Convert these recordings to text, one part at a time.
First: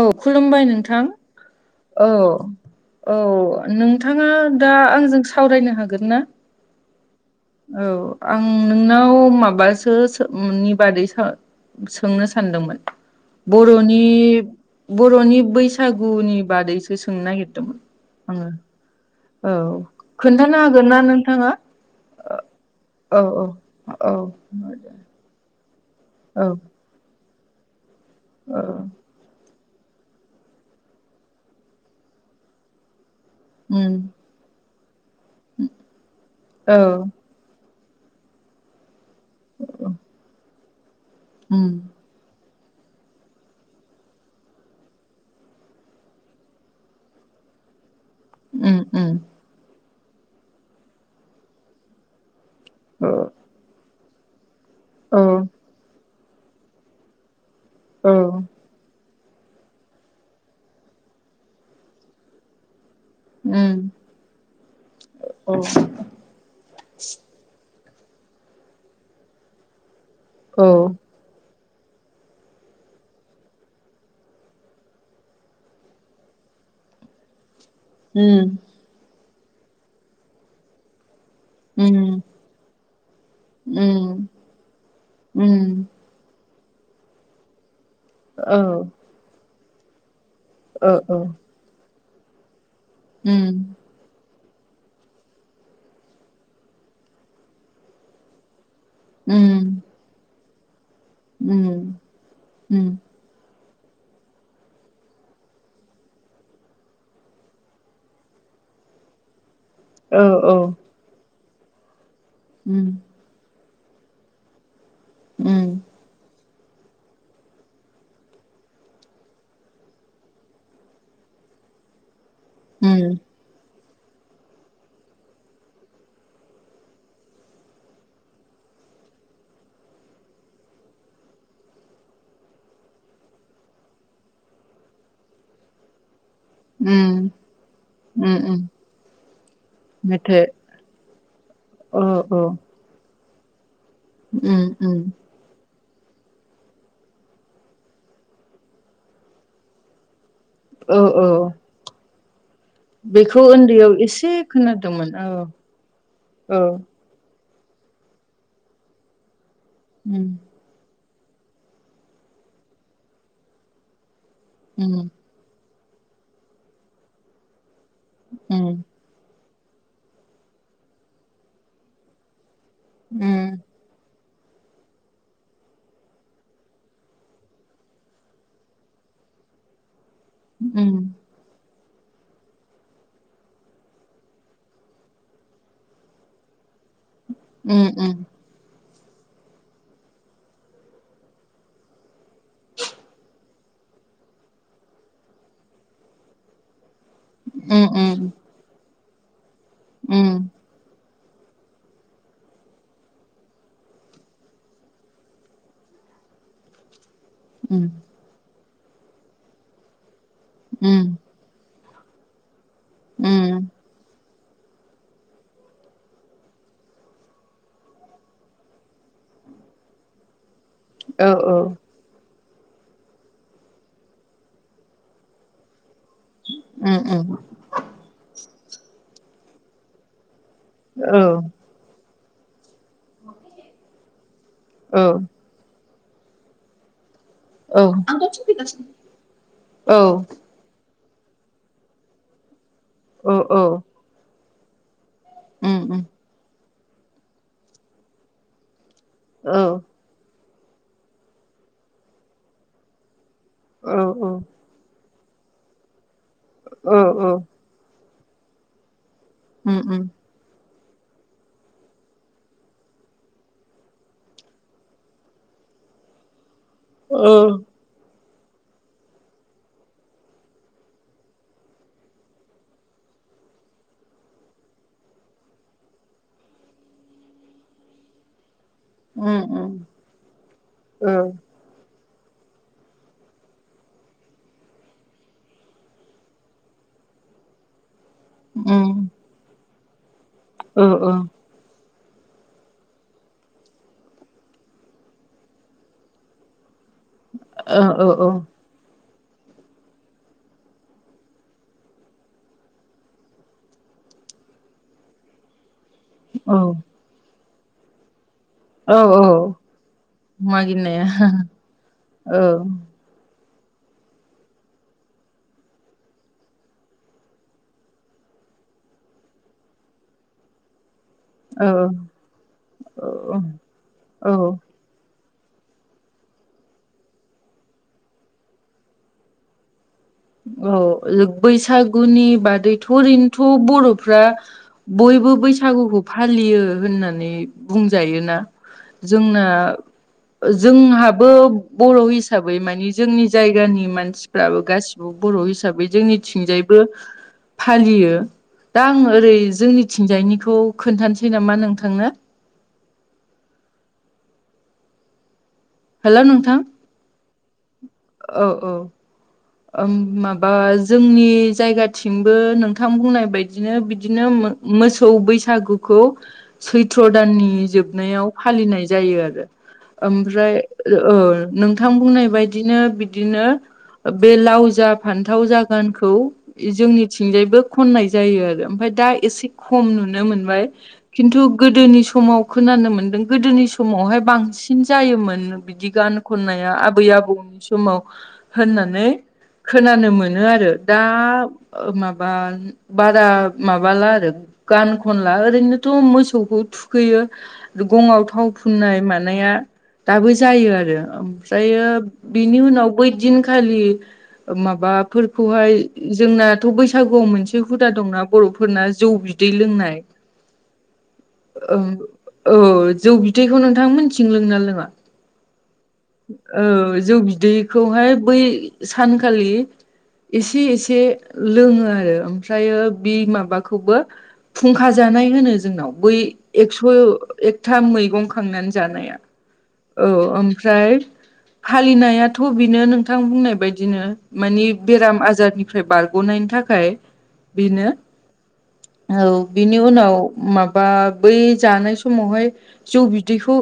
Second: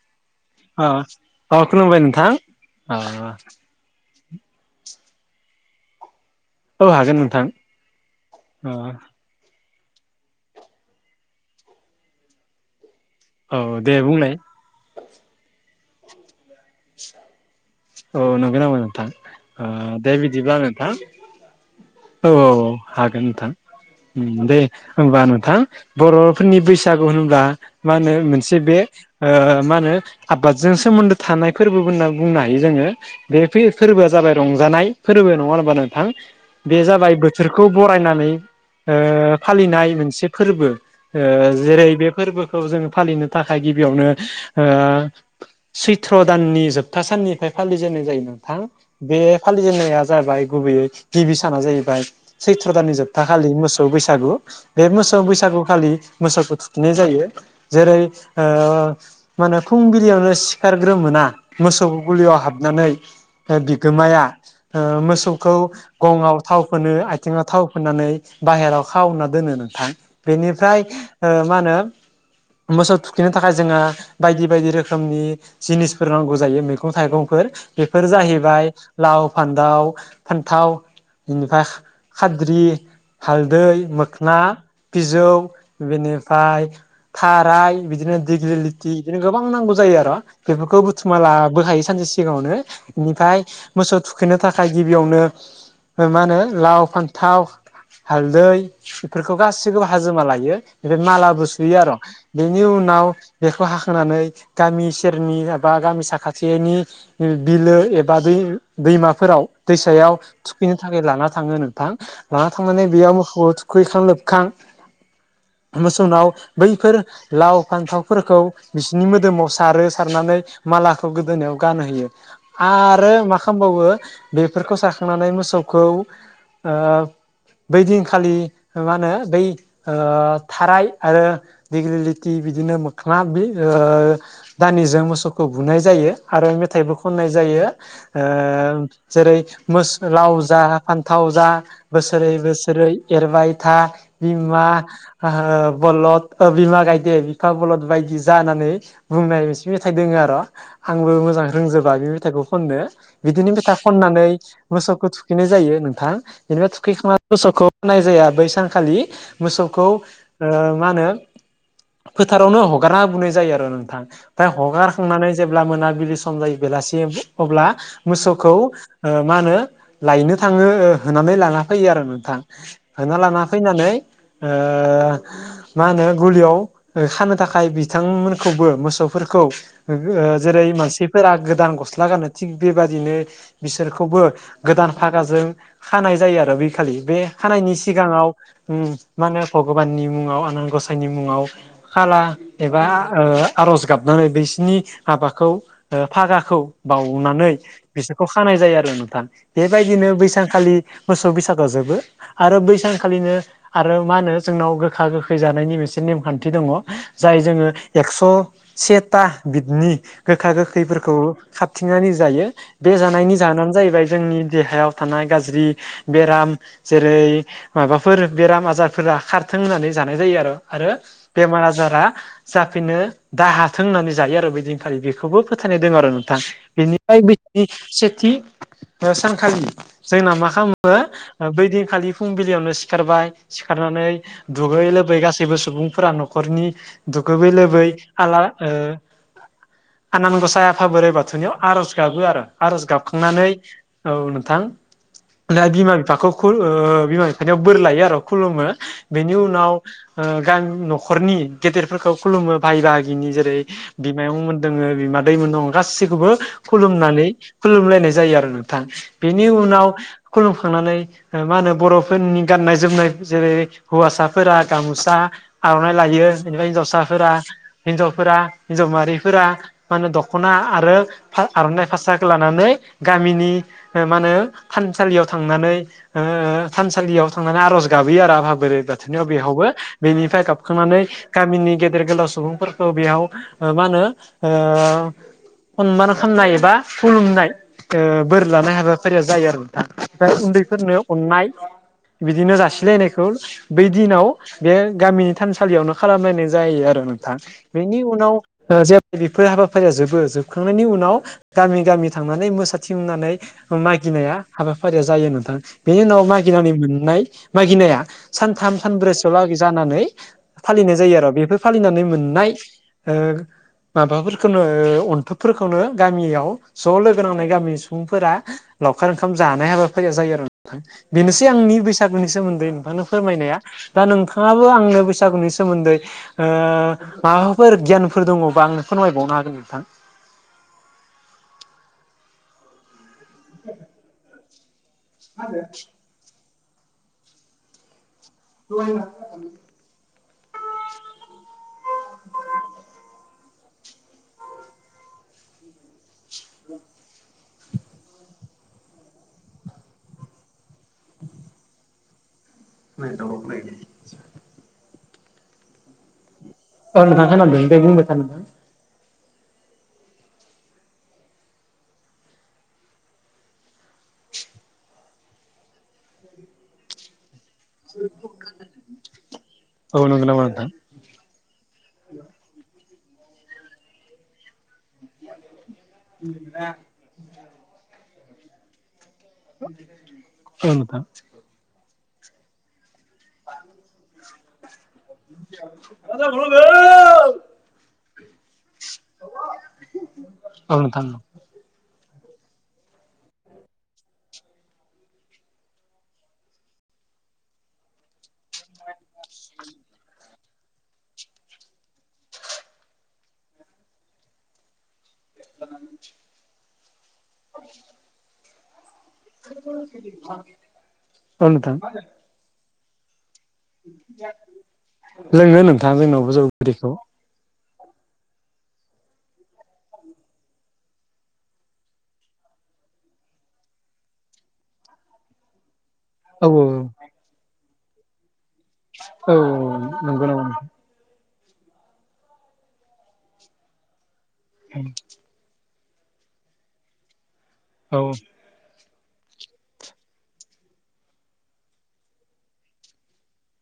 औ खुलुमबाय अ नोंथां अ खुलुमबाय औ नोंथां अ औ नों नोंथाङा दा आंजों सावरायनो हागोन ना औ हागोन नोंथां औ आं अ नोंनाव माबासो नि बादै स सोंनो सानदोंमोन औ दे बर'नि बुंलाय बर'नि बैसागुनि बादैसो सोंनो औ नागिरदोंमोन नंगौ नामा नोंथां औ ओ दे खोन्थानो बिदिब्ला हागोन नोंथां ना नोंथाङा औ औ औ औ हागोन औ नोंथां औ दे होनबा नोंथां औ बर'फोरनि बैसागु होनोब्ला मा होनो मोनसे औ बे मा होनो आबादजों सोमोन्दो थानाय फोरबो होनना बुंनो हायो जोङो बे उम फोरबोआ जाबाय रंजानाय फोरबो नङा होनबा नोंथां औ बे जाबाय बो बिखौ बरायनानै फालिनाय मोनसे फोरबो उम जेरै बे फोरबोखौ जोङो फालिनो थाखाय गिबियावनो सैत्र' दाननि जोबथा साननि फालिजेननाय जायो नोंथां उम उम बे फालिजेननाया जाबाय गुबैयै गिबि साना जाहैबाय सैथ्र' दाननि औ जोबथा खालि मोसौ बैसागु बे औ मोसौ बैसागुखौ खालि मोसौखौ थुखैनाय जायो जेरै औ मा होनो फुंबिलियावनो सिखारग्रो मोना मोसौ गुलियाव हाबनानै उम बिगोमाया ओ मोसौखौ औ गंआव थाव फोनो आथिङाव थाव फोननानै बाहेराव खावना दोनो नोंथां औ बेनिफ्राय मा होनो मोसौ थुखैनो थाखाय जोङो बायदि बायदि रोखोमनि जिनिसफोर नांगौ जायो मैगं- मैगं थाइगंफोर बेफोर उम जाहैबाय लाव फान्थाव फान्थाव बेनिफ्राय उम खाद्रि हालदै उम मोखोना बिजौ उम बेनिफ्राय थाराय बिदिनो दिग्लि औ लिथि बिदिनो गोबां नांगौ जायो आर बेफोरखौ ओ औ बुथुमना लाबोखायो सानसे सिगाङावनो। बेनिफ्राय उम मोसौ थुखैनो थाखाय गिबियावनो मा होनो लाव, फान्थाव, हालदै बेफोरखौ उम गासैखौबो हाजोबना लायो। ओमफ्राय मालाबो सुयो आर'। उम बेनि उम उनाव बेखौ हाखांनानै गामि सेरनि एबा गामि साखा थिनि बिलो एबा दै-दैमाफोराव दैसायाव औ औ थुखैनो था लाना थाङो नोंथां। लाना थांनानै उम बेयाव मोसौखौ थुखैखां लोबखां उम मोसौनाव बैफोर लाव फान्थावफोरखौ बिसिनि मोदोमाव सारो, सारनानै माला खौ गोदोनायाव गानहोयो आरो उम मा खामबावो बेफोरखौ साखांनानै मोसौखौ बै दिनखालि मा होनो बै थाराय आरो दिग्लिलिटि बिदिनो मोख्ला दानिजों मोसौखौ बुनाय जायो आरो उम मेथाइबो खननाय जायो। ओ उम उम जेरै मोस लाव मेथाइ जा फान्थाव जा अ बोसोरै बोसोरै एरबाय था बिमा उम उम बलद ओ बिमा गायदे बिफा बलद बायदि जा होननानै बुंनाय मोनसे मेथाइ दोङो आर' औ आंबो औ मोजां रोंजोबा बे मेथाइखौ खननो। बेखौ बिदिनो मेथाइ उन्दैयाव खननानै एसे मोसौखौ खोनादोंमोन औ थुखैनाय जायो नोंथां। औ बेनिफ्राया थुखैखां मोसौखौ होननाय जाया बै सानखालि मोसौखौ उम मा होनो फोथारावनो हगारना होबोनाय जायो आरो नोंथां। ओमफ्राय उम हगारखांनानै जेब्ला मोनाबिलि सम जायो बेलासि अब्ला मोसौखौ उम ओ मा होनो लायनो थाङो होनानै लाना फैयो आरो नोंथां होना उम लाना फैनानै ओ मा होनो गलियाव खानो थाखाय बिथांमोनखौबो मोसौफोरखौ ओ जेरै उम मानसिफोरा गोदान गस्ला गानो थिग बेबादिनो बिसोरखौबो गोदान फागाजों खानाय जायो आरो बि खालि बे हानायनि उम उम सिगाङाव मा होनो भगबाननि मुङाव आनान गसाइनि मुङाव खाला एबा आर'ज गाबनानै बिसिनि हाबाखौ ओ फागाखौ बाउनानै बिसोरखौ उम खानाय जायो आरो नोंथां। बेबायदिनो बैसानखालि मोसौ बैसागुआव जोबो। आरो बैसानखालिनो आरो मा होनो जोंनाव गोखा गोखै जानायनि मोनसे नेमखान्थि दङ। जाय जोङो उम एक्स' सेथा बिनि गोखा उम गोखैफोरखौ खाबथिंनानै जायो। बे जानायनि उम जाहोनानो जाहैबाय जोंनि देहायाव थानाय गाज्रि बेराम जेरै माबाफोर बेराम आजारफोरा खारथों होननानै जानाय जायो आरो। आरो औ औ बेमार आजारा जाफिननो दा हाथों होननानै जायो आरो बिदिन खालि बेखौबो फोथायनाय दङ आरो नोंथां उम उम बेनिफ्राय सेथि सानखालि जोंना मा खालामो? औ बैदिनखालि फुंबिलियावनो सिखारबाय सिखारनानै दुगै औ लोबै गासै सैबो सुबुंफोरा न'खरनि दुगोबै लोबै आला ओ औ औ आनान गसाइ आफा बोराइ बाथौनियाव आर'ज गाबो आरो आर'ज औ गाबखांनानै औ नोंथां। दा बिमा बिफाखौ बिमा बिफानियाव बोर लायो आरो खुलुमो। बेनि उनाव गामि न'खरनि गेदेरफोरखौ खुलुमो बाहाय बाहागिनि जेरै बिमायंमोन दोङो बिमा दैैमोन दं गाैखौबो खुलुमनानै खुलुमलायनाय जायो आरो नोंथां। बेनि उनाव खुलुमखांनानै मा होनो बर'फोरनि गाननाय जोमनाय जेरै हौवासाफोरा गामसा आर'नाइ लायो। बेनिफ्राय हिन्जावसाफोरा हिन्जावफोरा हिन्जाव माहारि फोरा माहोनो दख'ना आरो आर'नाइ फा-फास्राखौ लानानै गामिनि मा होनो थानसालियाव थांनानै ओ थानसालियाव थांनानै आर'ज गाबहैयो आरो आफा बोरोइ बा थौआव। बेवहायबो बेनिफ्राय गाबखांनानै गामिनि गेदेर-गोलाव सुबुंफोर खौ बेयाव ओ मा होनो ओ सनमान खालामनाय एबा खुलुमनाय ओ बोर लानाय हाबाफारिया जायो आरो नोंथां उन्दैफोरनो अननाय बिदिनो जासिलायनायखौ बै दिनाव बे गामिनि थानसालियावनो खालामलायनाय जायो आरो नों थां बेनि औ उनाव जे बेफोर हाबाफारिया जोबो जोबखांनायनि उनाव गामि-गामि थांनानै मोसाथिंनानै मागिनाया हाबाफारिया जायो नोंथां। बेनि उनाव मागिनानै मोननाय मागिनाया सानथाम औ औ सानब्रैसोआवलागै जानानै फालिनाय मागिनाया जायो आरो। बेफोर फालिनानै औ मोननाय ओ माबाफोरखौनो ओ अन्थुबफोरखौनो गामियाव ज' लोगो नांनाय गामिनि सुबुंफोरा लावखार ओंखाम जानाय हाबाफारिया जायो आरो। बेनोसै औ आंनि बैसागुनि सोमोन्दै नोंथांनो औ फोरमायनाया। दा औ नोंथाङाबो आंनो बैसा गुनि सोमोन्दै ओ माबाफोर गियानफोर दङबा आंनो फोरमायबावनो हागोन नोंथां। औ लो बैसागुनि बादैथ' ओरैनोथ' बर'फ्रा बयबो बैसागुखौ फालियो होननानै बुंजायोना। जोंना जोंहाबो बर' हिसाबै मानि जोंनि जायगानि मानसिफ्राबो गासिबो बर' हिसाबै जोंनिथिंजायबो फालियो। दा आं ओरै जोंनिथिंजायनिखौ खोनथानोसै नामा नोंथांनो। नाय दलब नायदो। हेलौ नोंथां। औ नोंथां खानादों दे बुंदो। औ औ। ओम माबा जोंनि जायगाथिंबो नोंथां बुंनाय बायदिनो बिदिनो मोसौ बैसागुखौ सैथ्र' दाननि जोब नायाव फालिनाय जायो आरो। औ नंगौ नामा ओमफ्राय ओ नोंथां बुंनाय बाय बिदिनो बिदिनो बे लाव जा, फान्थावजा, गानखौ जोंनि थिंजायबो खननाय जायो आरो। ओमफाय दा एसे खम नुनो मोनबाय नोंथां खिन्थु गोदोनि समाव खोनानो मोन्दों गोदोनि समावहाय बां सिन जायोमोन बिदि गान खननाया आबै-आबौ समाव होननानै खोनानो मोनो आरो। औ नोंथां औ दा नोंथां ओ माबा बारा माबाला आरो गान खनला ओरैनोथ' मोसौखौ थुखैयो। गंआव थाव फुननाय मानाया दाबो जायो आरो। ओमफ्रायो बिनि उनाव बैदिनखालि माबाफोरखौहाय जोंना थ' बैसागुआव मोनसे हुदा दंना बर'फोरना जौ बि दै लोंनाय। औ नोंथां ओं ओ जौ बि दैैखौ नोंथां मोननिथिं लोङोना लोङा? लोङो नोंथां जोंनावबो जौ बिदैखौ औ। जौ बिदैखौहाय बै सानखालि एसे-एसे लोङो आरो। ओमफ्रायो बे माबाखौबो फुंखा जानाय होनो जोंनाव बै औ एकस' एकथा मैगं खांनानै जानाया। औ औ नंगौ नामा नोंथां ओमफ्राय फालिनायाथ' बेनो नोंथां बुंनाय बायदिनो मानि बेराम आजारनि फ्राय बारग'नायनि थाखाय बेनो। औ औ बिनि उनाव माबा बै जानाय समावहाय जौ बिदैखौ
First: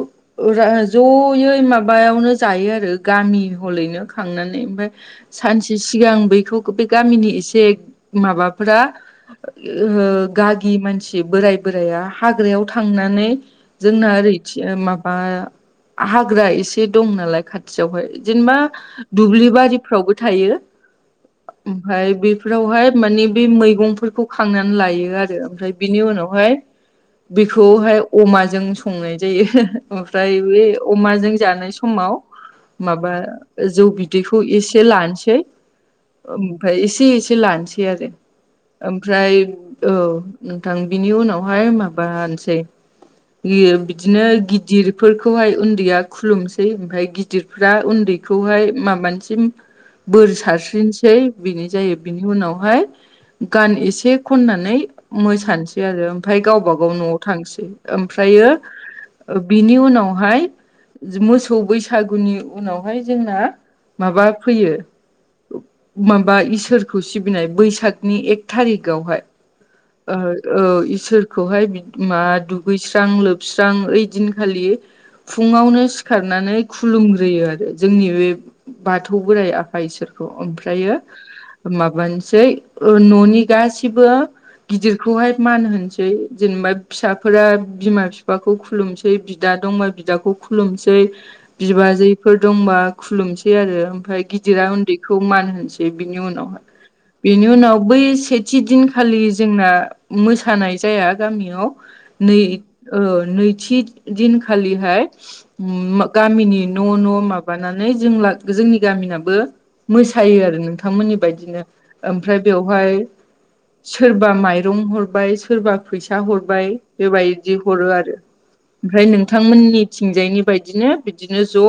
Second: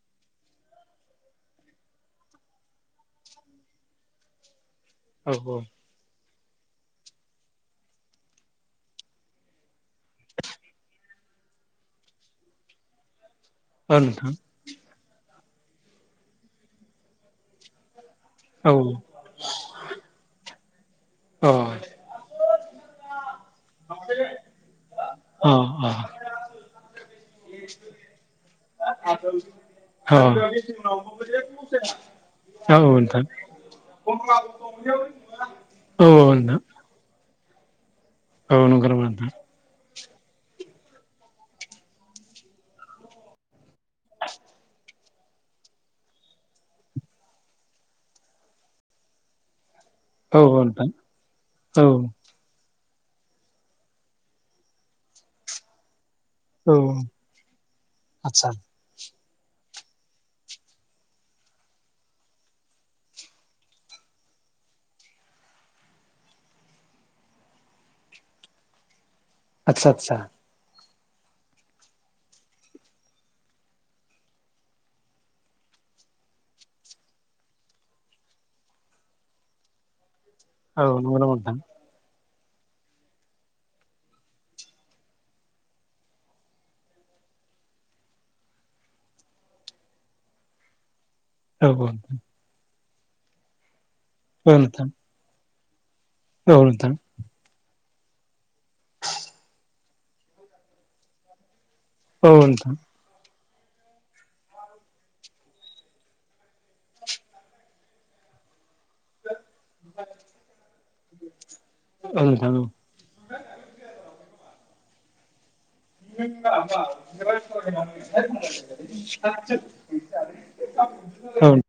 जयै माबायावनो जायो आरो। गामि हलैनो खांनानै ओमफ्राय औ सानसे सिगां बैखौ बे गामिनि एसे माबाफोरा गागि मानसि बोराय बोराइया हाग्रायाव थांनानै औ जोंना नोंथां ओरैथिं माबा हाग्रा एसे दं नालाय खाथि यावहाय जेनेबा औ अ दुब्लि बारिफ्रावबो थायो। अ अ औ ओमफ्राय बेफोरावहाय माने बे मैगंफोरखौ खांनानै लायो। ओमफ्राय बिनि उनावहाय बेखौहाय अमाजों संनाय जायो ओमफ्राय बे अमाजों जानाय समाव औ नोंथां औ माबा नोंथां जौ बिदैखौ एसे लानोसै ओमफ्राय एसे- एसे लानोसै आरो औ नंगौ नामा नोंथां ओमफ्राय औ नोंथां बिनि उनावहाय माबानोसै बिदिनो गिदिरफोरखौहाय उन्दैया खुलुमसै ओमफ्राय गिदिरफ्रा उन्दैखौहाय माबानिसिम बोर औ औ नोंथां सारस्रिनोसै बिनि औ जायो बिनि उनावहाय। गान एसे खननानै मोसानोसै बि आरो ओमफ्राय औ गावबा गाव न'आव थांसै आदसा ओमफ्रायो बिनि उनावहाय मोसौ बैसागो बैसागुनि उनावहाय जोंना माबा फैयो। माबा इसोरखौ सिबिनाय बैसागनि एक थारिखावहाय आदसा आदसा औ इसोरखौहाय मा दुगैस्रां लोबस्रां ओइदिनखालि फुङावनो सिखारनानै खुलुमग्रोयो आरो जोंनि बे बाथौ बोराइ आफा इसोरखौ ओमफ्राय औ नंगौ नामा नोंथां? ओमफ्रायो माबानोसै न'नि गासिबो गिदिरखौहाय मान होनोसै जेनेबा फिसाफोरा बिमा बिफाखौ खुलुमसै बिदा दंबा बिदाखौ खुलुमसै औ बिबाजैफोर दंबा खुलुमसै आरो ओमफ्राय औ गिदिरा नोंथां उन्दैखौ मान होनोसै बिनि औ उनावहाय नोंथां बेनि उनाव बै सेथि दिनखालि जोंना मोसानाय जाया गामियाव औ नै नोंथां नैथि दिनखालिहाय गामिनि न' न' माबानानै जों जोंनि गामिनाबो मोसायो आरो नोंथांमोननि बायदिनो औ ओमफ्राय नोंथां औ बेवहाय सोरबा माइरं हरबाय सोरबा फैसा हरबाय बेबायदि हरो आरो ओमफ्राय नोंथांमोननि थिंजायनि बायदिनो बिदिनो ज'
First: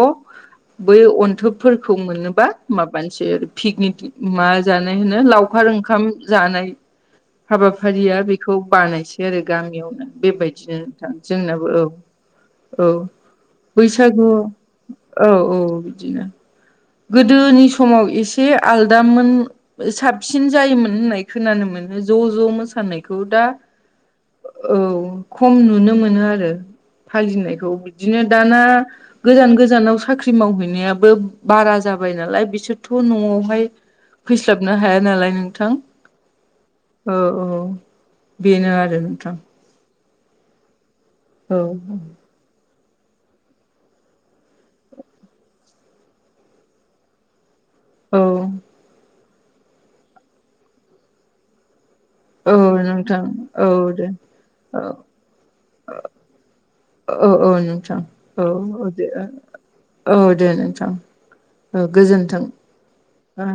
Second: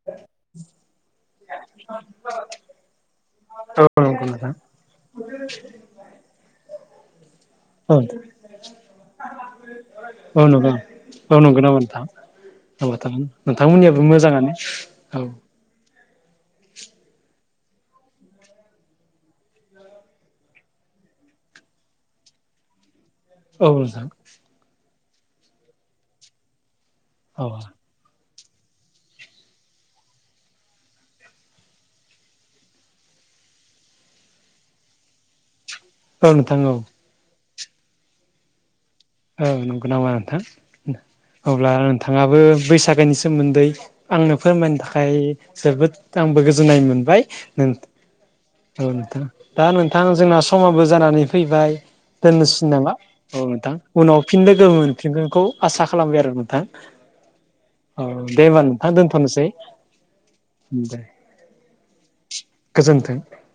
बै अन्थोबफोरखौ मोनोबा माबानोसै आरो पिकनिक औ नंगौ मा नोंथां जानाय होनो लावखार ओंखाम जानाय औ हाबाफारिया बेखौ बानायसै आरो गामियावनो औ नंगौ बेबायदिनो नोंथां जोंनाबो औ -औ। नोंथांमोननि बैसागु औ -औ बिदिनो गोदोनि समाव एसे आलदामोन साबसिन जायोमोन होननाय खोनानो मोनो ज' ज' मोसानायखौ दा औ नोंथां औ खम नुनो मोनो आरो औ फालिनायखौ बिदिनो दाना गोजान गोजानाव साख्रि मावहैनायाबो बारा जाबाय नालाय बिसोरथ' न'आवहाय फैस्लाबनो हाया नालाय नोंथां। औ नोंथां औ। औ -औ बेनो आरो नोंथां। औ नंगौ नामा नोंथां औ अब्ला नोंथाङाबो बैसागोनि सोमोन्दै आंनो फोरमायनो थाखाय जोबोद आंबो गोजोननाय मोनबाय। औ औ नोंथां दा नोंथां जोंना समाबो जानानै फैबाय। औ दोननोसै नामा नोंथां औ नोंथां दे उनाव फिन लोगो औ मोनफिनगोनखौ आसा खालामबाय आरो नोंथां। औ औ नोंसां दे औ होमबा औ नोंथां दे दोनथ'नोसै औ दे नोंथां। दे औ गोजोन्थों। गोजोन्थों ओ